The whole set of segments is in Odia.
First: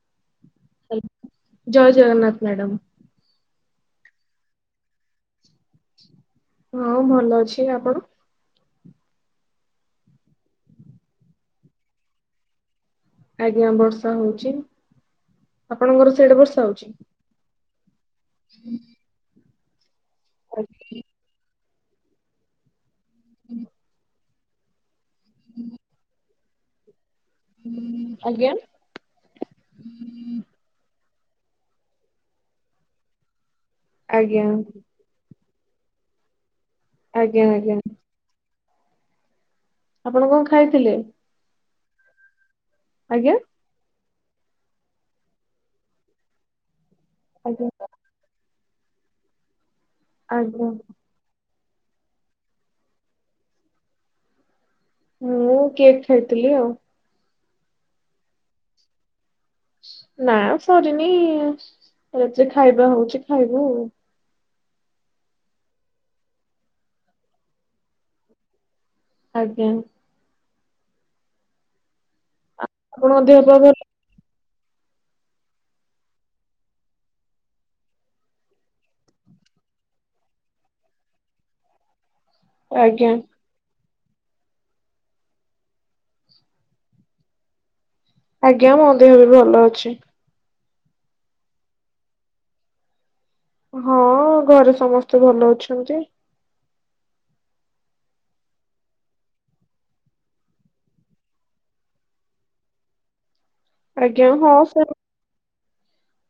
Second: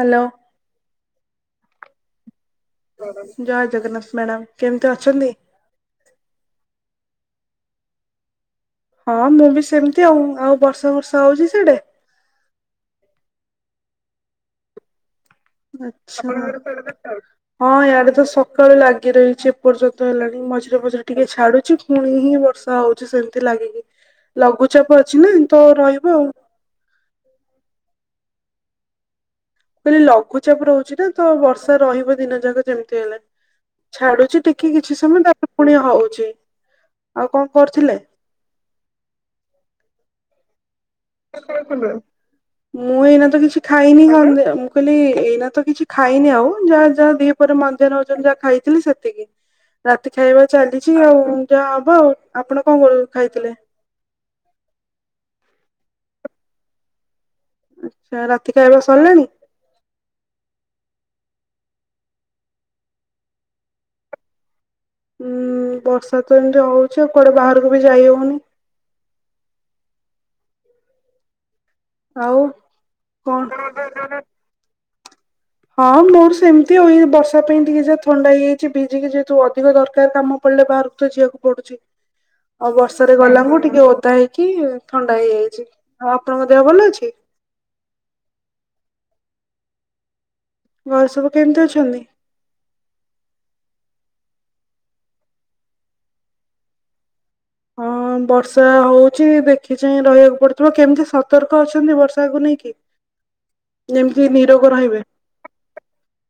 ହ୍ୟାଲୋ। ଜୟ ଜଗନ୍ନାଥ। ମ୍ୟାଡାମ ଜୟ ଜଗନ୍ନାଥ ମ୍ୟାଡାମ କେମିତି ଅଛନ୍ତି? ହଁ, ଭଲ ଅଛି। ଆପଣ? ହଁ ମୁଁ ବି ସେମିତି ଆଉ ଆଉ ବର୍ଷା ଫର୍ଷା ହଉଛି ସାଢେ଼। ଆଜ୍ଞା ବର୍ଷା ହଉଚି। ଆଛା ହଁ ୟାଡେ ତ ସକାଳୁ ଲାଗି ରହିଛି ଏପର୍ଯ୍ୟ ନ୍ତ ହେଲାଣି ମଝିରେ ମଝିରେ ଟିକେ ଛାଡୁଛି ପୁଣି ହିଁ ବର୍ଷା ହଉଛି ସେମିତି ଲାଗିକି। ଲଘୁଚାପ ଅଛି ନା ତ ରହିବ ଆଉ। ହୁଁ ଆଜ୍ଞା। କହିଲି ଲଘୁଚାପ ରହୁଛି ନା ତ ବର୍ଷା ରହିବ ଦିନ ଯାକ ଯେମିତି ହେଲେ ଛାଡୁଛି ଆଜ୍ଞା ଟିକି କିଛି ସମୟ ତା ପୁଣି ହଉଛି ଆଉ ଆଜ୍ଞା କଣ ଆଜ୍ଞା କରୁଥିଲେ? ଆପଣ କଣ ଖାଇଥିଲେ? ମୁଁ ଏଇନା ଆଜ୍ଞା ତ କିଛି ଖାଇନି କ ମୁଁ କହିଲି ଏଇନା ତ କିଛି ଖାଇନି ଆଉ ଯାହା ଯାହା ଦିହିପହରେ ଆଜ୍ଞା ମଞ୍ଜା ନ ହଉଛନ୍ତି ଯାହା ଖାଇ ଥିଲି ସେତିକି ରାତି ଖାଇବା ଆଜ୍ଞା ଚାଲିଛି ଆଉ ଯାହା ହବ ଆଉ ଆପଣ କଣ କରୁ ଖାଇଥିଲେ? ମୁଁ କେକ୍ ଖାଇଥିଲି ଆଉ। ଆଚ୍ଛା ରାତି ଖାଇବା ସରିଲାଣି? ନା ସରିନି ରାତିରେ ଖାଇବା ହଉଛି ଖାଇବୁ ଉ ଉଁ ଉଁ ବର୍ଷା ତ ଏମିତି ହଉଛି ଆଉ କୁଆଡେ ବାହାରକୁ ବି ଯାଇ ହଉନି। ଆଜ୍ଞା। ଆଉ ଆପଣଙ୍କ ଦେହ ପା କଣ ଭଲ [inaudible] ହଁ ମୋର ସେମିତି ଆଉଇ ବର୍ଷା ପାଇଁ ଟିକେ ଯହା ଥଣ୍ଡା ହେଇଯାଇଛି ଭିଜିକି ଯେହେତୁ ଅଧିକ ଦରକାର କାମ ପଡ ହେଲେ ବାହାରୁ ତ ଯିବାକୁ ପଡୁଚି ଆଉ ଆଜ୍ଞା ବର୍ଷାରେ ଗଲା ଖୁଣୁ ଟିକେ ଓ ଓଦା ହେଇକି ଥଣ୍ଡା ହେଇଯାଇଛି ଆଉ ଆପଣଙ୍କ ଦେହ ଭଲ ଅଛି। ଆଜ୍ଞା ମୋ ଦେହ ବି ଭଲ ଅଛି। ଘରେ ସବୁ କେମିତି ଅଛନ୍ତି? ହଁ ଘରେ ସମସ୍ତେ ଭଲ ଅଛନ୍ତି। ହଁ। ହଁ ବର୍ଷା ହଉଚି ଦେଖି ଚାାଇଁ ରହିବାକୁ ପଡୁଥିବ କେମିତି ସତର୍କ ଅଛନ୍ତି ବର୍ଷାକୁ ନେଇକି ଆଜ୍ଞା ଯେମିତି ହଁ ନିରୋଗ ସେ ରହିବେ।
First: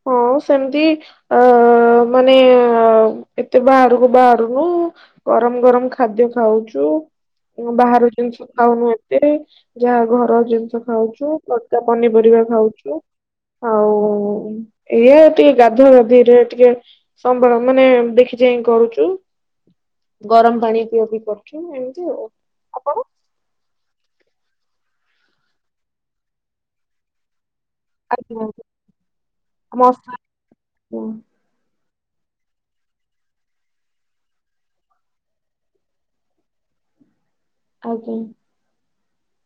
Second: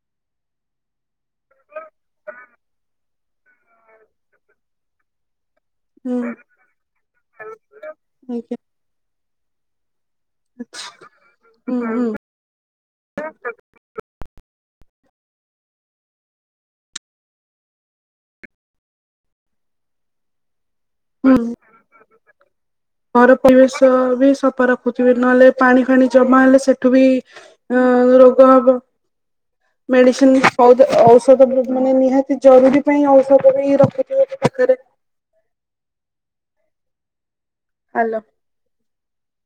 ହଁ ସେମିତି ଅ ମାନେ ଏତେ ବାହାରକୁ ବାହାରୁନୁ। ଗରମ। ଗରମ ହୁଁ। ଖାଦ୍ୟ ଖାଉଚୁ, ବାହାର ଜିନିଷ ଆଜ୍ଞା ଖାଉନୁ ଏତେ ଯାହା ଘ ର ଜିନିଷ ଖାଉଚୁ, ହୁଁ ତଟକା ହୁଁ ପନିପରିବା ଖାଉଚୁ ଆଉ ଏଇଆ ଟିକେ ଗାଧା ଗାଧିରେ ଟିକେ ସମ୍ବଳ ମାନେ ଦେଖି ଚାହିଁ କରୁଚି। ଗରମ ପାଣି। ପିଆ ପିଇ କରୁଛୁ [unintelligible] ଏମିତି ଆଉ ଆପଣ ଘର ପରିବେଶ ବି ସତ ଫା ରଖୁଥିବେ ନହେଲେ ପାଣି ଫାଣି ଜମା ହେଲେ ସେଠୁ ବି ହ ରୋଗ ଆଜ୍ଞା ହବ ମସଲା ମେଡିସିନ ଔଷ ଔଷଧ ଗ୍ରୁ ମାନେ ନି ହାତି ଜରୁରୀ ପାଇଁ ଔଷଧ ବିି ରଖୁଥିବେ ପାଖରେ। ଆଜ୍ଞା।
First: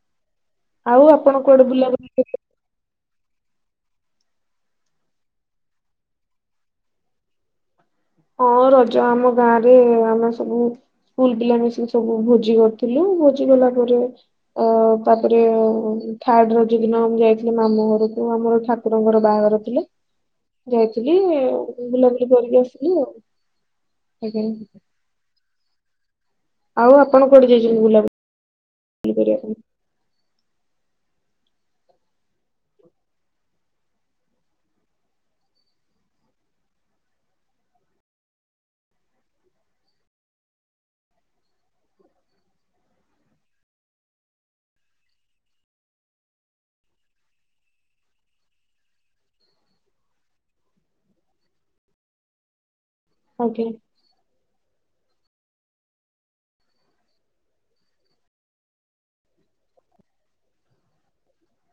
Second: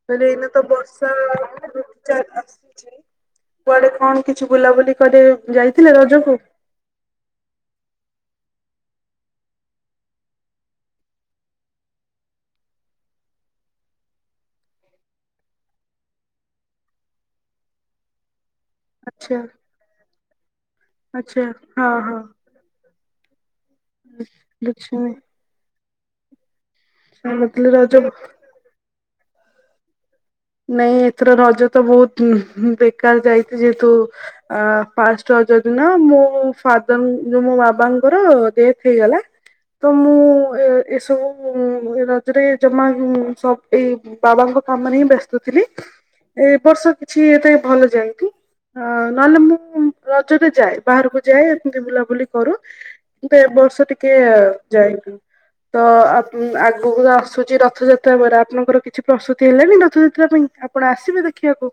ମାନେ ଏଇନ ତ ଆଉ ବର୍ଷା ଆପଣ କୁଆଡେ ବୁଲାବୁଲି ଚାର ଆସିଚି। କୁଆଡେ କଣ କିଛି ବୁଲାବୁଲି କରି ଯାଇଥିଲେ ରଜକୁ? ହଁ ରଜ ଆମ ଗାଁ ରେ ଆମେ ସବୁ ସ୍କୁଲ ପିଲା ମିଶିକି ସବୁ ଭୋଜି କରିଥିଲୁ ଭୋଜି କଲା ପରେ ଅ ତାପରେ ଥାର୍ଡ ରଜ ଦିନ ଆମ ଯାଇଥିଲି ମାମୁ ଘରକୁ ଆମର ଠା କୁରଙ୍କର ଆଚ୍ଛା ବାହାଘର ଥିଲେ, ଯାଇଥିଲି ଆଚ୍ଛା ବୁଲାବୁଲି କରିକି ଆସିଲି ଆଉ। ଆଜ୍ଞା ଲୁଚ୍ଛଇ। ଆଉ ଆପଣ କୋଉଠି ଯାଇଚନ୍ତି ରଜ ବୁଲାବୁଲି? ୟେ କରିବାକୁ ନାଇଁ ଏଥର ରଜ ତ ବହୁତ ବେକାର ଯାଇଚି ଯେହେତୁ ଆ ପାଷ୍ଟ ଯଉ ଦିନ ମୁ ଫାଦର ଯ ମୋ ବାବାଙ୍କର ଡେଥ ହେଇଗଲା। ତ ମୁଁ ଏ ଏସବୁ ରଜରେ ଜମା ସବ ଏଇ ବାବାଙ୍କ ଙ୍କ କାମରେ ହିଁ ବ୍ୟସ୍ତ ଥିଲି ଏ ବର୍ଷ କିଛି ଏତେ ଭଲ ଯାଇନି। ଅ ନହେଲେ ମୁଁ ରଜରେ ଯାଏ ବାହାରକୁ ଯାଏ ଏମତି ବୁଲାବୁଲି କରୁ। କିନ୍ତୁ ଏବ ଆଜ୍ଞା। ବର୍ଷ ଟିକେ ଯାଇନୁ। ତ ଆ ଆଗକୁ ଆସୁଚି ରଥଯାତ୍ରା ପରେ ଆପଣଙ୍କର କିଛି ପ୍ରସ୍ତୁତି ହେଲାଣିି ରଥଯାତ୍ର ଆ ପାଇଁ ଆପଣ ଆସିବେ ଦେଖିବାକୁ?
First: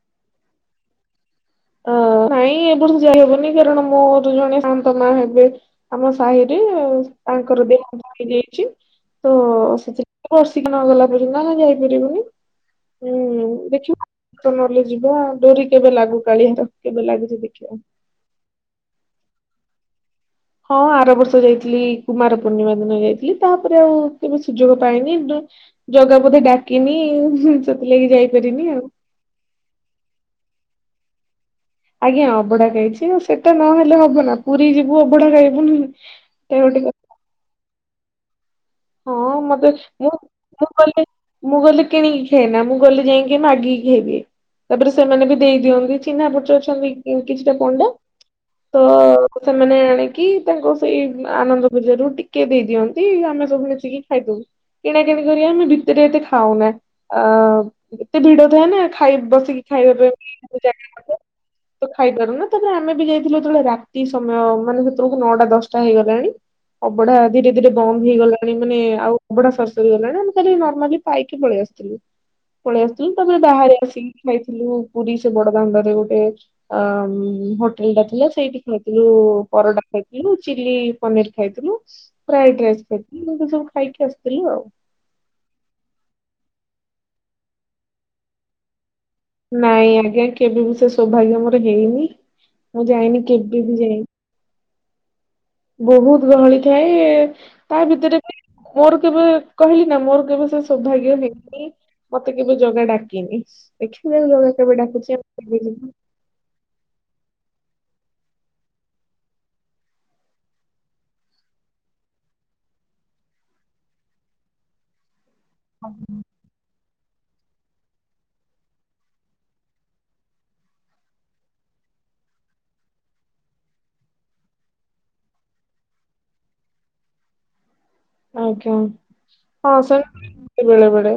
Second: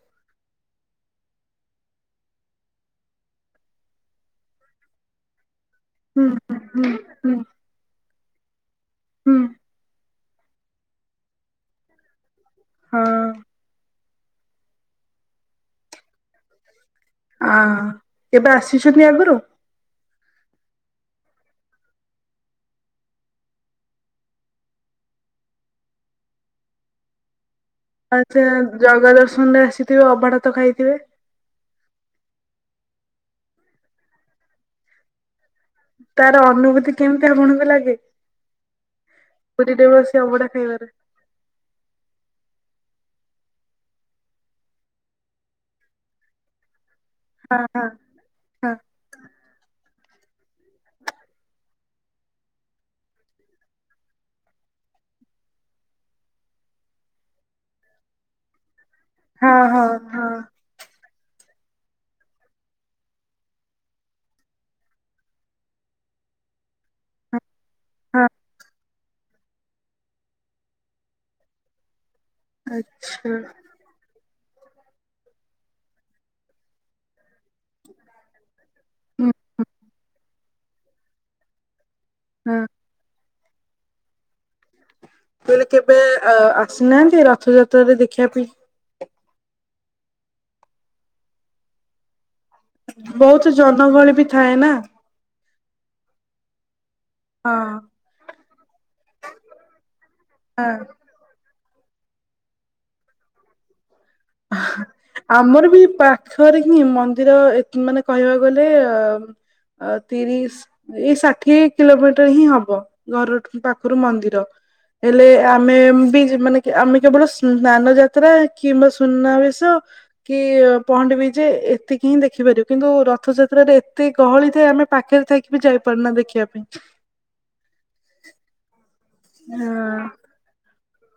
ହ ନାଇଁ ଏ ବର୍ ଯାଇ ହବନି କାରଣ ମୋର ଜଣେ ଶାନ୍ତ ମା ହେବେ ଆମ ହୁଁ ସାହିରେ ହୁଁ ହୁଁ ତାଙ୍କର ଦେଥ ହେଇଯାଇଚି ତ ହୁଁ ସେଥି ବର୍ଷିକ ନ ଗଲା ପର୍ଯ୍ୟନ୍ତ ଆମେ ଯାଇପାରିବୁନି ହୁଁ ଦେଖିବା। ତ ନହେଲେ ଯିବା ଆଉ ଡୋରି କେବେ ଲାଗୁ କାଳିଆର କେବେ ଲାଗୁଚି ଦେଖିବା। ଶିଶନି ଆଗରୁ? ହଁ ଆର ବର୍ଷ ଯାଇଥିଲି କୁମାର ପୂର୍ଣ୍ଣିମା ଦିନ ଯାଇଥିଲି ତାପରେ ଆଉ କେବେ ସୁଯୋଗ ପାଇନି। ଜଗା ବୋଧେ ଡାକିନି। ସେଥିଲାଗି ଆଚଛା ଯାଇପାରିନି ଆଉ ଜଗା ଦର୍ଶନ ରେ ଆସିଥିବେ ଅଭଢା ତ ଖାଇଥିବେ? ଆଜ୍ଞା ଅଭଢା ଖାଇଚି, ଆଉ ସେଟା ନହେଲେ ହବ ନା ପୁରୀ ଯିବୁ ଅଭଢଡା ଖାଇବୁ ନୁ। ତାର ଅନୁଭୂତି କେମିତି ଆପଣଙ୍କୁ ଲାଗେ? ହଁ ମତେ ପୁରୀରେ ମୁଁ ବସି ଅବଢା ମୁଁ ଖାଇବାରେ? କ ମୁଁ ଗଲେ କିଣିକି ଖାଏନା। ମୁ ଗଲି ଯାଇକି ମାଗିକି ଖାଇଦିଏ। ତାପରେ ସେମାନେ ବି ଦେଇ ଦିଅନ୍ତି ଚିହ୍ନାପରିଚିତ ଅଛନ୍ତି। ଏ କିଛିଟା ପଣ୍ଡା ହଁ ତ ସେମାନେ କି ତାଙ୍କ ସେଇ ଆନନ୍ଦ ବଜାର ରୁ ଟିକେ ଦେଇ ଦିଅନ୍ତି ଆମେ ମିି ଲୁଚିକି ଖାଇଦଉ, କିଣାକିଣି କରି ଆମେ ଭିତରେ ଏତେ ଖାଉନା। ଆ ଏତେ ଭିଡ ଥାଏ ନା। ଖାଇ ବସିକି ହଁ ହଁ ହଁ ଖାଇବା ପାଇଁ, ହଁ ହଁ ଏ ଜାଗା ହବ। [inaudible] ଖାଇପାରୁ ନା ତାପରେ ଆମେ ବି ଯାଇଥିଲୁ ଯେତେବେଳେ ରାତି ସମୟ ମାନେ ସେତେବେଳକୁ ନଅଟା ଦଶଟା ହେଇଗଲାଣି। ଅବଢା ଆଦିରେ ରାତିରେ ବନ୍ଦ ହଁ। ହେଇଗଲାଣି ମାନେ ଆଉ ଅବଢା ସରି ସରି ଗଲାଣି ଆମେ କାଲି ନର୍ମାଲି ପାଇକି ପଳେଇ ଆସିଥିଲୁ। ପଳେଇ ଆସିଥିଲି ଆଚ୍ଛା ତାପରେ ବାହାରେ ଆସିକି ଖାଇ ଥିଲୁ ପୁରୀ ସେ ବଡଦାଣ୍ଡରେ ଗୋଟେ ଅ ମଁ ହୋଟେଲ ଟା ଥିଲା ସେଇଠି ଖାଇଥିଲୁ ହୁଁ ପରଟା ଖାଇଥିଲୁ ଚିଲ୍ଲୀ ପନିର ଖାଇଥିଲୁ। ହଁ ଫ୍ରାଇଡ ରାଇସ୍ ଖାଇଥିଲୁ ଏମିତି ସବୁ ଖାଇକି ଆସିଥିଲୁ ଆଉ। ମୁଁ କହିଲି କେବେ ଅ ଆସିନାହାନ୍ତି ରଥଯାତ୍ରରେ ଦେଖିବା ପାଇଁ? ନାଇଁ ଆଜ୍ଞା କେବେ ବି ସେ ସୌଭାଗ୍ୟ ମୋର ହେଇନି। ମୁଁ ଯାଇନି ବହୁତ କେବେ ବି ଯାଇନି। ଜନଗହଳି ଥାଏ ନା। ବହୁତ ଗହଳି ଥାଏ ବେ ହଁ ତା ଭିତରେ ବି ମୋର କେବେ କହିଲି ନା ମୋର କେବେ ସେ ହଁ ସୌଭାଗ୍ୟ ହେଇନି। ମତେ କେବେ ଜଗା ଡାକିନି। ଦେଖିବା ଜଗା କେବେ ଡାକୁଛି ଆମେ କେବେ ଆମର ବି ଯିବୁ ପାଖରେ ହିଁ ମନ୍ଦିର ଏ କି ମାନେ କହିବାକୁ ଗଲେ ଅ ଅ ତିରିଶ ଏଇ ଷାଠିଏ କିଲୋମିଟର ହିଁ ହବ ଘରଠୁ ପାଖରୁ ମନ୍ଦିର। ହେଲେ ଆମେ ବି ଯି ମାନେ ଆମେ କେବଳ ସ ସ୍ନାନ ଯାତ୍ରା କିମ୍ବା ସୁ ସୁନାବେଶ କି ପହଣ୍ଡି ବିଜେ ଏତିକି ହିଁ ଦେଖିପାରିବ କିନ୍ତୁ ରଥଯାତ୍ରାରେ ଏତେ ସେ ଗହଳି ଥାଏ ଆମେ ପାଖରେ ଥକି ବି ଯାଇପାରୁନା ଦେଖିବା ପାଇଁ। ଆଜ୍ଞା ହଁ ସେମିତି ବେଳେବେଳେ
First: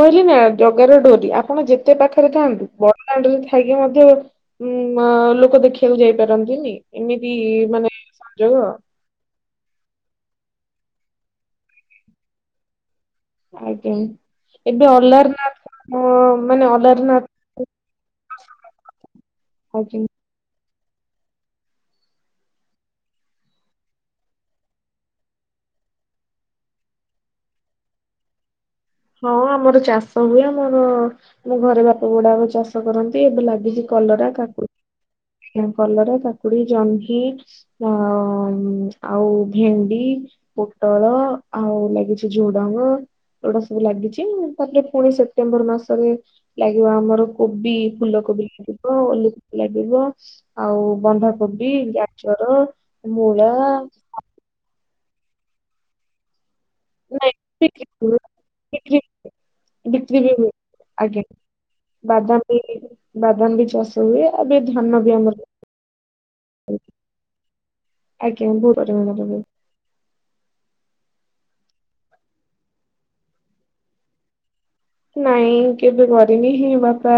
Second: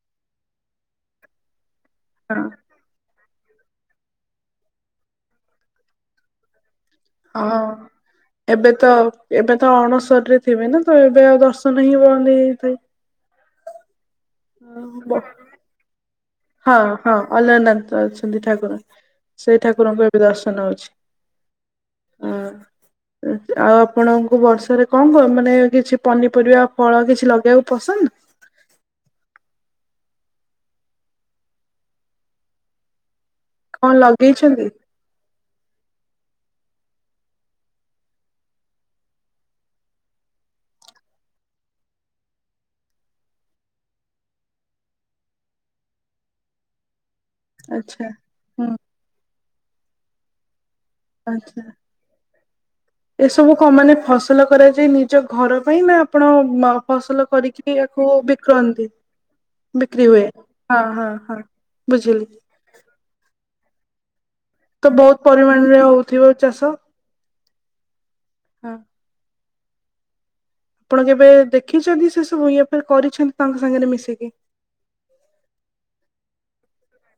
କହିଲି ନା ଜଗାର ଡୋରି ଆପଣ ଯେତେ ପାଖରେ ହଁ ଥାନ୍ତୁ ବଡଦାଣ୍ଡରେ ଥା ଥାଇକି ମଧ୍ୟ ଉଁ ଲୋକ ଦେଖିବାକୁ ଯାଇପାରନ୍ତିନି। ଏମିତି ହଁ ମାନେ ସଂଯୋଗ ଏବେ ତ ଏବେ ତ ଅଣସରରେ ଥିବେ ନା ତ ଏବେ ଆଉ ଦର୍ଶନ ହିଁ ବନ୍ଦ ହେଇଯାଇଥାଏ। ଆଜ୍ଞା ଏବେ ଅଲାରନାଥ ଙ୍କ ହଁ ହଁ ଅଲରନାଥ ଅଛନ୍ତି ଠାକୁର ସେଇ ଆଜ୍ଞା ଠାକୁରଙ୍କୁ ଏବେ ଦର୍ଶନ ନଉଚି ହଁ ଏ ଆଉ ଆପଣଙ୍କୁ ବର୍ଷାରେ କଣ କ ମାନେ କିଛି ପନିପରିବା ଫଳ କିଛି ଲଗେଇବାକୁ ପସନ୍ଦ? ହଁ [inaudible] ହଁ ଆମର ଚାଷ ହୁଏ ଆମର ଆମ ଘରେ ବାପା ବଡବାପା ଚାଷ କରନ୍ତି। ଏବେ ଲାଗିଚି କଣ କଲରା ଲଗେଇଛନ୍ତି କାକୁଡ଼ି ଆଜ୍ଞା କଲରା କାକୁଡି। କକୁଡି ଜହ୍ନି ଆଉ ଆଉ ଭେଣ୍ଡି ପୋଟଳ ଆଉ ଲାଗିଛି ଝୁଡଙ୍ଗଫ ଏଗୁଡା ସବୁ ସବୁ ଲାଗିଛି ତାପରେ ପୁଣି ସେପ୍ଟେମ୍ବର ମାସରେ ଲାଗିବ ଆମର କୋବି ଆଚ୍ଛା ଫୁଲକୋବି ହୁଁ ଲାଗିବ ଉଲୁକୋବି ଲାଗିବ ଆଉ ଆଚ୍ଛା ବନ୍ଧାକୋବି ଗାଜର ମୂଳା ଆ ଯେ ନିଜ ଘର ପାଇଁ ନା ଆପଣ ମ ଫସଲ ନାଇଁ କରିକି ବିକ୍ରି ଆକୁ ହୁଏ, ବିକନ୍ତି? ବିକ୍ରି ବିକ୍ରି ହୁଏ ହଁ ହଁ ଆଜ୍ଞା ହ ବୁଝିଲି। ବାଦାମ ବି ବାଦାମ ବି ଚାଷ ହୁଏ ଏବେ ତ ଧାନ ବି ବହୁତ ଆମର ପରିମାଣରେ ହଉଥିବ ଚାଷ? ଆଜ୍ଞା ହଁ ବହୁତ ପରିମାଣ ରେ ହୁଏ। ଆପଣ କେବେ ଦେଖିଛନ୍ତି ସେ ସବୁ ଇଏ ଫିର କରିଛନ୍ତି ତାଙ୍କ ସାଙ୍ଗରେ ମିଶିକି? ନାଇଁ କେବେ କରିନିିଁ ବାପା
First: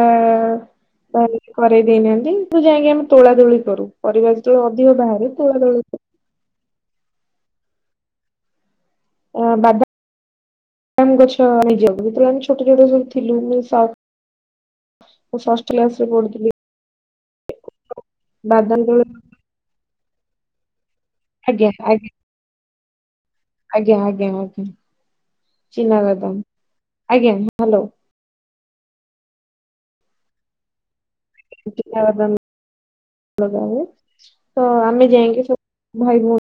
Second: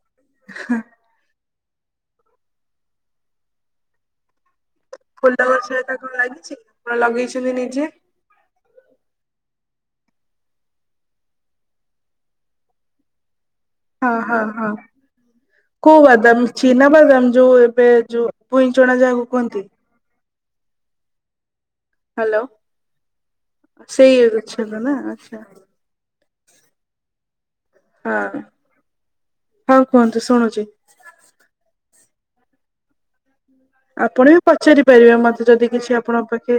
ତାଲ କରେଇ ଦେଇନାହାନ୍ତି ତ ଯାଇଁକି ଆମେ ତୋଳା ତୋଳି କରୁ ପରିବା ଯେତେବେଳେ ଅଧ ଫୁଲ ଗଛ ହେରିକା କଣ ଲାଗିଛି ଆପଣ ଲଗେଇଛନ୍ତି ନିଜେ? ଅ ବାଦାମ ବାଦାମ ଗଛ ନିଜ ଯେତେବେଳେ ଆମେ ଛୋଟ ଛୋଟ ସବୁ ଥିଲୁ ଷ- ହଁ ହଁ ହଁ। ମୁଁ ଷଷ୍ଠ କ୍ଲାସ କୋଉ ରେ ବାଦାମ ପଢୁଥିଲି ଚିନା ବାଦାମ ଯୋଉ ଏବେ ଯୋଉ ପୁଇଁ ବାଦାମ ଚଣା ତୋଳା ଯାହାକୁ କୁହନ୍ତି?? ଆଜ୍ଞା ଆଜ୍ଞା। ହ୍ୟାଲୋ ଆଜ୍ଞା ସେଇ ଆଜ୍ଞା ଆଜ୍ଞା ଅଛନ୍ତି ନା ଆଚ୍ଛା। ଚିନା ବାଦାମ ଆଜ୍ଞା ହ୍ୟାଲୋ। ହଁ। ହଁ କୁହନ୍ତୁ ଶୁଣୁଚି ଚିନା ବାଦାମ ଆପଣ ବି ପଚାରି ପାରିବେ ଯାଇକି ମତେ ଯଦି କିଛି ସବୁ ଭାଇ ଆପଣଙ୍କ ଭଉଣୀ ପାଖେ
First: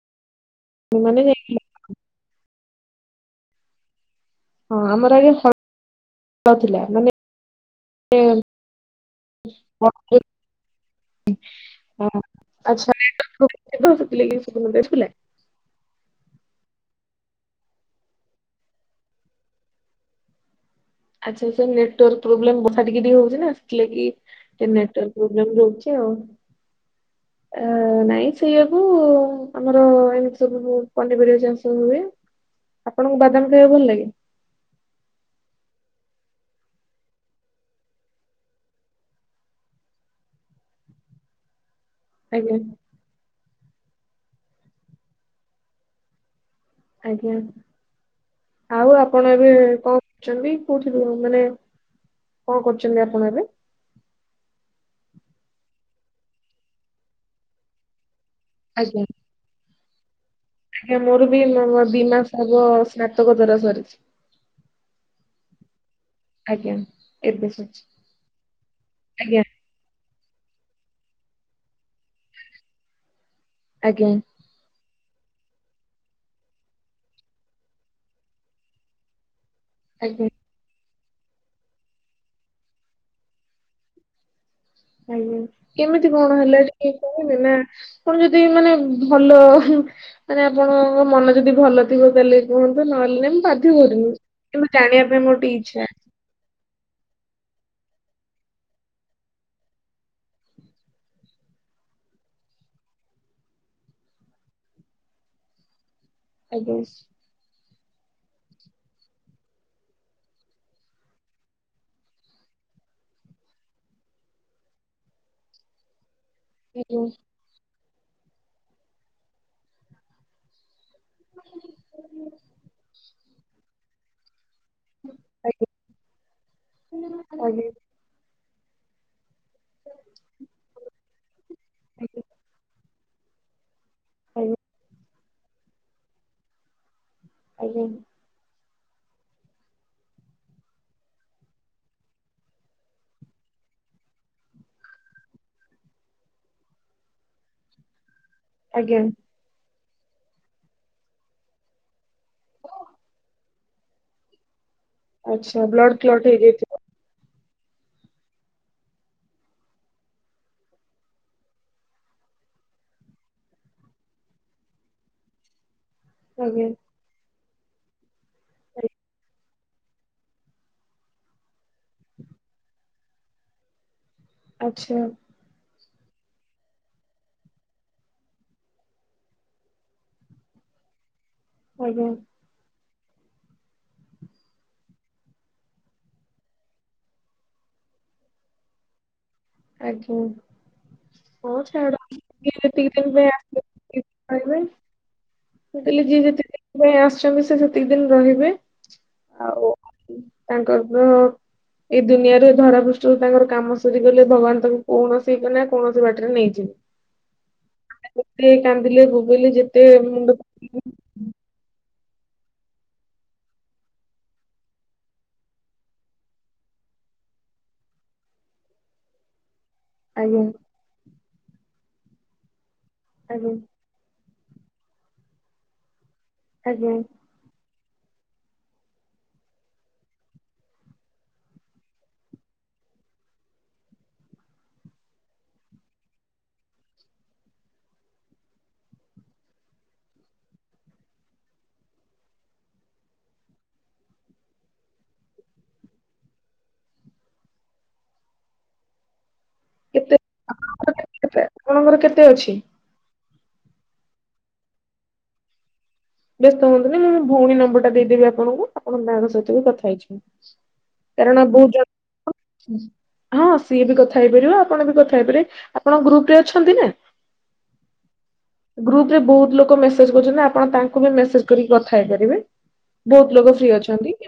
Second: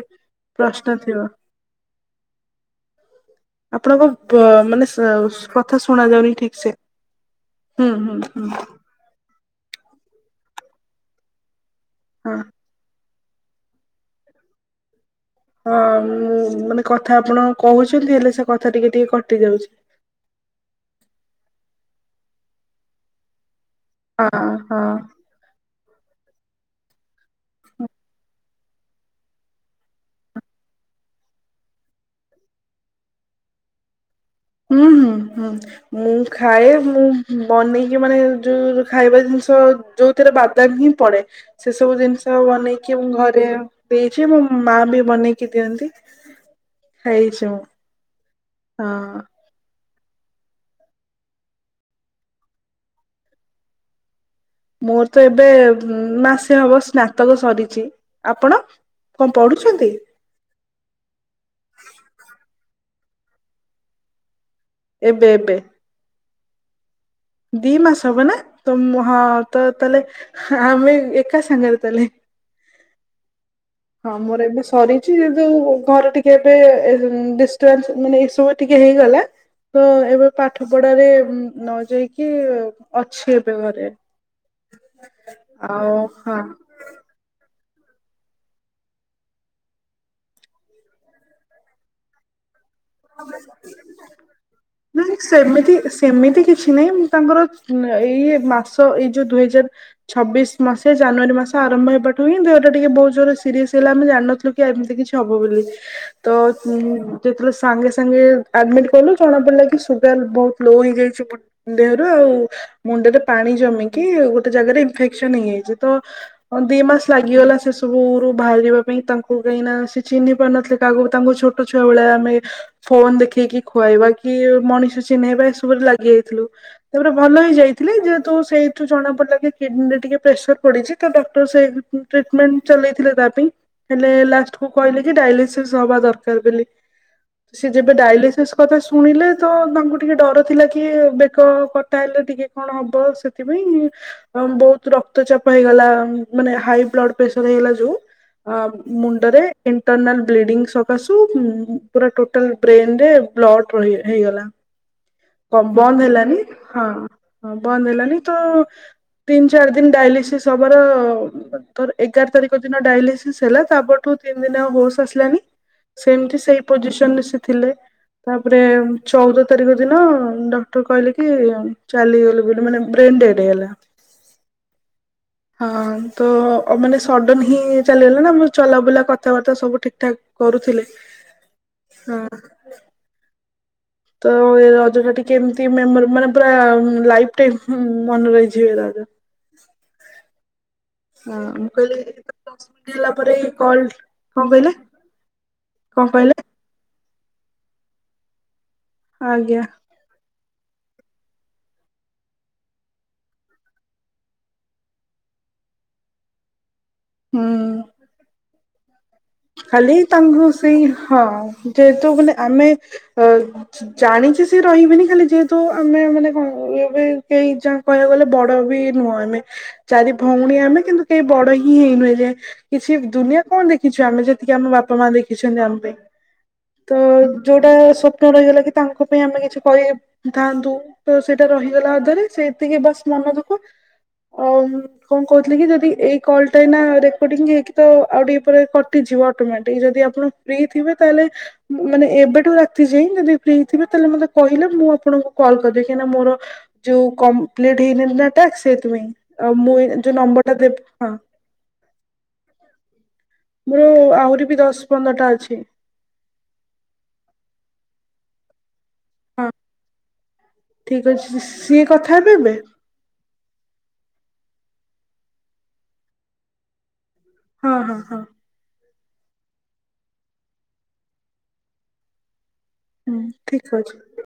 ପ୍ରଶ୍ନ ମାନେ ଥିବ ଯାଇକି ଆପଣ କଣ? ତ ହଁ ମାନେ ଆମର ଆଗେ ଶୁ ହଳ କଥା ଶୁଣା ଯାଉନି ଠିକ୍ ସେ ଥିଲା ମାନେ ହୁଁ ହୁଁ ହୁଁ। [unintelligible] [unintelligible] ହଁ। ସେଥିଲାଗି [unintelligible] ହଁ ଉ ମାନେ କଥା ଆପଣ କହୁଛନ୍ତି ହେଲେ ସେ କଥା ଟିକେ ଟିକେ କଟି ଯାଉଛି। [inaudible] ଆଜି ତ ନେଟୱାର୍କ ପ୍ରୋବେଲମ୍ ବର୍ଷା ଟିକେ ଟିକେ ହଉଛି ନା ସେଥି ଲାଗି ହଁ ହଁ। ନେଟୱାର୍କ ପ୍ରୋବେଲମ ହଉଛି। ଉ ଅ ନାଇଁ ହେଲେ ବି ଆମର ଏମିତି ସବୁ ପନିପରିବା ଚାଷ ହୁଏ। ଆପଣଙ୍କୁ ବାଦାମ ଖାଇବା ଭଲ ଲାଗେ? ହୁଁ ହୁଁ ହୁଁ ମୁଁ ଖାଏ ମୁଁ ବନେଇକି ମାନେ ଯୋଉ ଖାଇବା ଜିନିଷ ସୋ ଯୋଉଥିରେ ବାଦାମ ହିଁ ପଡେ। ସେ ସବୁ ଜିନିଷ ଆଜ୍ଞା ବନେଇକି ମୁଁ ଘରେ ଦେଇଛି ମୋ ମା ବି ବନେଇକି ଦିଅନ୍ତି। ଆଜ୍ଞା ଖାଇଛୁ? ଆଉ ଆପଣ ଏବେ କଣ କରୁଛନ୍ତି କୋଉଠି ମାନେ କଣ କରୁଛନ୍ତି ଆପଣ ଏବେ? ମୋର ତ ଏବେ ମାସେ ହବ ସ୍ନାତକ ସରିଛି। ଆପଣ କଣ ପଢୁଛନ୍ତି? ମୋ ମୋର ବି [unintelligible] ସ୍ନାତକ ଦ୍ଵାରା ସରିଛି। ଏବେ ଏବେ। ଆଜ୍ଞା। ଏବେ ଦି ସରିଛି ମାସ ହବ ନା ତ ମ୍ ହଁ ଆଜ୍ଞା ତ ତାହେଲେ ହ ଆମେ ଏକା ସାଙ୍ଗେରେ ତାହେଲେ। ଆଜ୍ଞା ହଁ ମୋର ଏବେ ସରି ଛି ଯୋଉ ଘରେ ଟିକେ ଏବେ ମ୍ ଡିଷ୍ଟରବାନ୍ସ ମାନେ ଏସବୁ ଟିକେ ହେଇଗଲା। ତ ଆଜ୍ଞା। ଏବେ ପାଠ ପଢାରେ ନ ଯାଇକି ଅଛି ଏବେ ଘରେ। ହୁଁ ଆଉ କେମିତି କଣ ହଁ ହେଲା ଟିକେ କହିବେ ନା କଣ ଯଦି ମାନେ ଭଲ ମାନେ ଆପଣଙ୍କ ମନ ଯଦି ଭଲ ଥିବ ତାହେଲେ କୁହନ୍ତୁ ନହେଲେ ମୁଁ ବାଧ୍ୟ କରୁନି କିନ୍ତୁ ଜାଣିବା ନାଇଁ ପାଇଁ ମୋର ଟିକେ ସେମିତି ଇଚ୍ଛା। ସେମିତି କିଛି ନାହିଁ ମୁଁ ତାଙ୍କର ଏଇ ମାସ ଏଇ ଯୋଉ ଦୁଇ ହଜାର ଛବିଶ ମସିହା ଜାନୁଆରୀ ମାସ ଆରମ୍ଭ ହେବାଠୁ ହିଁ ଦେହଟା ଟିକେ ବହୁତ ଜୋର ସିରିୟସ ହେଲା ଆମେ ଜାଣିନଥିଲୁ କି ଏମିତି କିଛି ହବ ବୋଲି। ତ ଆଜ୍ଞା ଉଁ [unintelligible] ସାଙ୍ଗେ ସାଙ୍ଗେ ଆଡ଼ମିଟ୍ କଲୁ ଜଣାପଡ଼ିଲା କି ସୁଗାର ବହୁତ ଲୋ ହେଇଯାଇଛି ବଅ ଦେହରୁ ଆଉ। ମୁଣ୍ଡରେ ପାଣି ଯମିକି ଗୋଟେ ଜାଗାରେ ଇନଫେକ୍ସନ ହେଇଯାଇଛି ତ ହଁ ଦି ମାସ ଲାଗିଗଲା ସେ ସବୁରୁ ବାହାରିବା ପାଇଁ ତାଙ୍କୁ କାଇ ନା ସେ ଚିହ୍ନି ପାରୁନଥିଲେ। ଆଗରୁ ତାଙ୍କୁ ଛୋଟ ଛୁଆ ଭଳିଆ ଆମେ ଫୋନ ଦେଖେଇକି ଖୁଆଇବା କି ମଣିଷ ଚିହ୍ନେଇବା ଏସବୁରେ ଲାଗି ଯାଇଥିଲୁ ତାପରେ ଭଲ ଆଜ୍ଞା ହେଇ ଆଜ୍ଞା ଯାଇଥିଲେ ଯେହେତୁ ସେଇଠୁ ଜଣା ପଡ଼ିଲା କି କିଡନୀରେ ଟିକେ ପ୍ରେସର ପଡିଛି ତ ଡକ୍ଟର ସେଇ ଆଜ୍ଞା। ଟ୍ରିଟମେଣ୍ଟ ଚଲେଇଥିଲେ ତା ପାଇଁ। ହେଲେ ଆଜ୍ଞା ଲାଷ୍ଟ କୁ କହିଲେ କି ଡାଇଲିସିସ୍ ହବା ଦରକାର ବୋଲି ସ ଆଜ୍ଞା ଯେବେ ଡାଇଲିସିସ୍ କଥା ଶୁଣିଲେ ତ ତାଙ୍କୁ ଟିକେ ଡର ଥିଲା କି ବେକ କଟା ହେଲେ ଟିକେ କଣ ହବ ସେଥିପାଇଁ। ଉ ବହୁତ ରକ୍ତଚାପ ହେଇଗଲା ମାନେ ହାଇ ବ୍ଲଡ ପ୍ରେସର ହେଇଗଲା ଯୋଉ ଅ ଆଜ୍ଞା ଆଜ୍ଞା। ମୁଣ୍ଡରେ ଇଣ୍ଟରନାଲ ବ୍ଲିଡିଙ୍ଗ ସକାଶୁ ଉମ୍ ପୁରା ଟୋଟାଲ ବ୍ରେନରେ ବ୍ଲଡ଼ ହେଇଗଲା। କ ଆଚ୍ଛା ବ୍ଲଡ ବନ୍ଦ କ୍ଲଟ ହେଲାନି ହେଇଯାଇଥିବ ହଁ ହ ବନ୍ଦ ହେଲାନି ତ ତିନି ଚାରି ଦିନ ଡାଇଲିସିସ୍ ହବାର ତର ଏଗାର ତାରିଖ ଦିନ ଡାଇଲିସିସ୍ ହେଲା ତାପରଠୁ ଏବେ [unintelligible] ହୋସ ଆସିଲାଣି। ସେମତି ସେଇ ଆଜ୍ଞା। ପୋଜିସନରେ ସେ ଥିଲେ ତାପରେ ଆଜ୍ଞା। ଚଉଦ ତାରିଖ ଦିନ ଡକ୍ଟର କହିଲେ କି ଚାଲିଗଲେ ବୋଲି ମାନେ ବ୍ରେନ ଡେଟ୍ ହେଇଗଲା। ଆଚ୍ଛା। ହଁ ତ ମାନେ ସଡନ ହିଁ ଚାଲିଗଲା ନା ମ ଚଲାବୁଲା କଥାବାର୍ତ୍ତା ସବୁ ଠିକଠାକ୍ କରୁଥି ଆଜ୍ଞା ହଁ। ତ ଏ ରଜଟା ଟିକେ ଏମତି ମେମୋରି-ମାନେ ପୁରା ଲାଇଫ ଟାଇମ୍ ମନେ ରହିଯିବ। ହ। ଆଜ୍ଞା। ମୁଁ ହ କହିଲି ଦଶ ଡତି ମିନିଟ ହେଲା ପରେ କଲ କଣ କହିଲେ [unintelligible] ମୁ କହିଲି କଣ ଯିଏ କହିଲେ ଯେତିକି ଦିନ ପାଇଁ ଆସିଛନ୍ତି, ସେ ସେତିକି ଦିନ ରହିବେ ଆଜ୍ଞା ଆଉ। ତାଙ୍କର ପୋ ଏଇ ଦୁନିଆରେ ଧରାବୃଷ୍ଟିରୁ ତାଙ୍କର କାମ ସରିଗଲେ ଭଗବାନ ତାଙ୍କୁ କଣସି ନା କୌଣସି ବାଟରେ ନେଇଯିବେ। ହୁଁ। ଯେତେ କାନ୍ଦିଲେ ବୋବେଇଲେ ଯେତେ ଖାଲି ମୁଣ୍ଡ ତାଙ୍କୁ ସେଇ ହଁ। ଯେହେତୁ ମାନେ ଆମେ ଅ-ଜାଣିଛୁ ସେ ରହିବେନି ଖାଲି ଯେହେତୁ ଆମେ ମାନେ କଣ? ଏ ବି କେହି ଯା କହିବାକୁ ଗଲେ, ବଡ ବି ନୁହଁ ଆମେ। ଚାରି ଆଜ୍ଞା ଭଉଣୀ ଆମେ କିନ୍ତୁ କେହି ବଡ ହିଁ ହେଇନୁ ଏ ଯାଏ କିଛି ଦୁନିଆ ଆଜ୍ଞା କଣ ଦେଖିବୁ। ଆମେ ଯେତିକି ଆମ ବାପା ମା ଦେଖିଛନ୍ତି ଆମ ପାଇଁ, ତ ଆଜ୍ଞା ଯୋଉଟା ସ୍ୱପ୍ନ ରହିଗଲା କି ତାଙ୍କ ପାଇଁ ଆମେ କିଛି କରିଥାନ୍ତୁ, ତ ସେଇଟା ରହିଗଲା ଅଧାରେ ସେତିକି ବାସ। ମନ ଦୁଖ। ଆ କଣ କହୁଥିଲି କି ଯଦି ଏଇ କଲ ଟା ଏଇନା ରେକର୍ଡିଂ ହେଇଥିବ। ତ ଆଉ ଟିକେ ପ ଗୋଟେ ଝିଅ ପିଲାଟେ ଯଦି ଆପଣ ଫ୍ରି ଥିବେ, ତାହେଲେ ମାନେ ଏବେଠୁ ରାତି ଯାଏଁ ଯଦି ଫ୍ରି ଥିବେ ତାହେଲେ ମତେ କହିଲେ ମୁଁ ଆପଣଙ୍କୁ କଲ୍ କରିଦେବି କାହିଁକିନା ମୋର, ଯୋଉ କପ୍ଲିଟ ହେଇନି ନା ଟାସ୍କ ସେଇଥିପାଇଁ। ଆ ମୁଇ ଯୋଉ କେତେ ନମ୍ବର ଟା ଦେବୀ ହଁ। ଆପଣଙ୍କର କେତେ ଅଛି? ମୋର ଆହୁରି ବି ଦଶ ପନ୍ଦରଟା ଅଛି। ବ୍ୟସ୍ତ ହୁଅନ୍ତୁନି, ମୁଁ ମୋ ଭଉଣୀ ନମ୍ବର ଟା ଦେଇଦେବି ଆପଣଙ୍କୁ। ଆପଣ ମାଡାମ୍ ହଁ ସହିତ ବି କଥା ହେଇଯିବେ। ଠିକ ଅଛି କାରଣ ବହୁ ସିଏ କଥା ହେବେ ଜାଗ ଏବେ ହଁ ସିଏ ବି କଥା ହେଇପାରିବ। ଆପଣ ବି କଥା ହେଇ ପାରିବେ। ଆପଣ ଗ୍ରୁପ ରେ ଅଛନ୍ତି ନା? ହଁ, ହଁ, ହଁ। ଗ୍ରୁପ୍ ରେ ବହୁତ ଲୋକ ମେସେଜ୍ କରୁଛନ୍ତି। ଆପଣ ତାଙ୍କୁ ବି ମେସେଜ୍ କରିକି କଥା ହେଇପାରିବେ। ହୁଁ ବୋହୁତ୍ ଲୋକ ଠିକ ଫ୍ରି ଅଛି ଅଛନ୍ତି।